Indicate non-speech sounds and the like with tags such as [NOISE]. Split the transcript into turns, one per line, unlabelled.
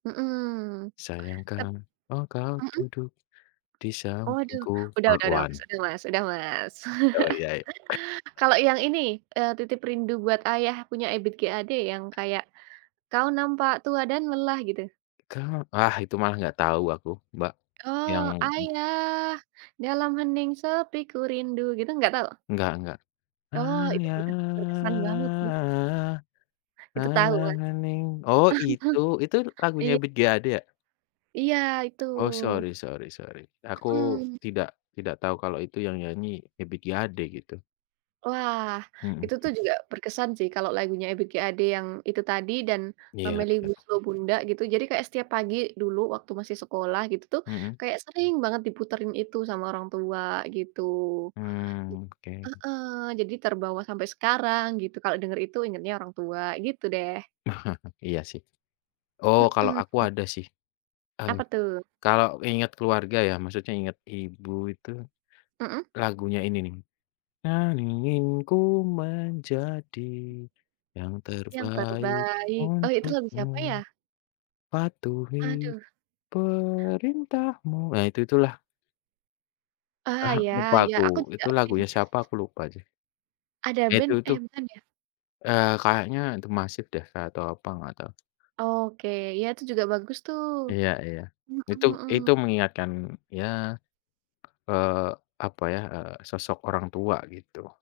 Mmm.
Sayang
Tep
kan engkau
mhm.
duduk di
Waduh,
sampingku
udah udah udah, Mas
bakwan.
udah, Mas udah, Mas.
Oh, iya i
[CHUCKLES] Kalau yang ini, eee, Titip Rindu Buat Ayah punya Ebiet G Ade yang kayak, kau nampak tua dan lelah, gitu.
Kau wah, itu malah nggak tahu aku, Mbak,
Oh,
yang mmm.
ayah dalam hening sepi kurindu, gitu nggak tahu?
Enggak enggak.
Oh, itu puten berkesan banget sih.
Ayah,
Itu tahu
dalam
kan?
hening oh, itu. Itu
[CHUCKLES]
lagunya
Iy
Ebiet G Ade ya?
Iya, itu.
Oh, sorry sorry sorry, aku
Mhm.
tidak tidak tahu kalau itu yang nyanyi Ebiet G Ade gitu.
Wah, itu tuh
Mhm.
juga berkesan sih kalau lagunya Ebiet G Ade yang itu tadi dan, eee,
Iya
Melly
iya.
Goeslaw Bunda gitu. Jadi kayak setiap pagi dulu waktu masih sekolah gitu tuh
Mmm.
kayak sering banget diputerin itu sama orang tua gitu.
Mmm, oke.
Heeh, jadi terbawa sampai sekarang gitu kalau denger itu ingetnya orang tua gitu deh.
[CHUCKLES] Iya sih. Oh, kalau aku
Mmm.
ada sih. Eee,
Apa tuh?
kalau ingat keluarga ya maksudnya ingat ibu itu,
Mmm.
lagunya ini nih, kau ingin ku menjadi yang
Yang
terbaik
terbaik, oh, itu lagu siapa
untukmu.
ya?
Patuhi
Aduh.
perintahmu. Nah itu itulah.
Ah,
Ah,
iya
lupa
iya,
aku
aku
itu
tidak ini sih
lagunya siapa aku lupa jeh.
ADA
Ya,
Band
itu
eh
tuh
bukan ya?
eee, kayaknya d'Masiv deh ka atau apa gak tau.
Oke, ya, itu juga bagus tuh.
Iya iya,
Mhm
itu itu
mhm.
mengingatkan ya, eee, apa ya, eee, sosok orang tua gitu.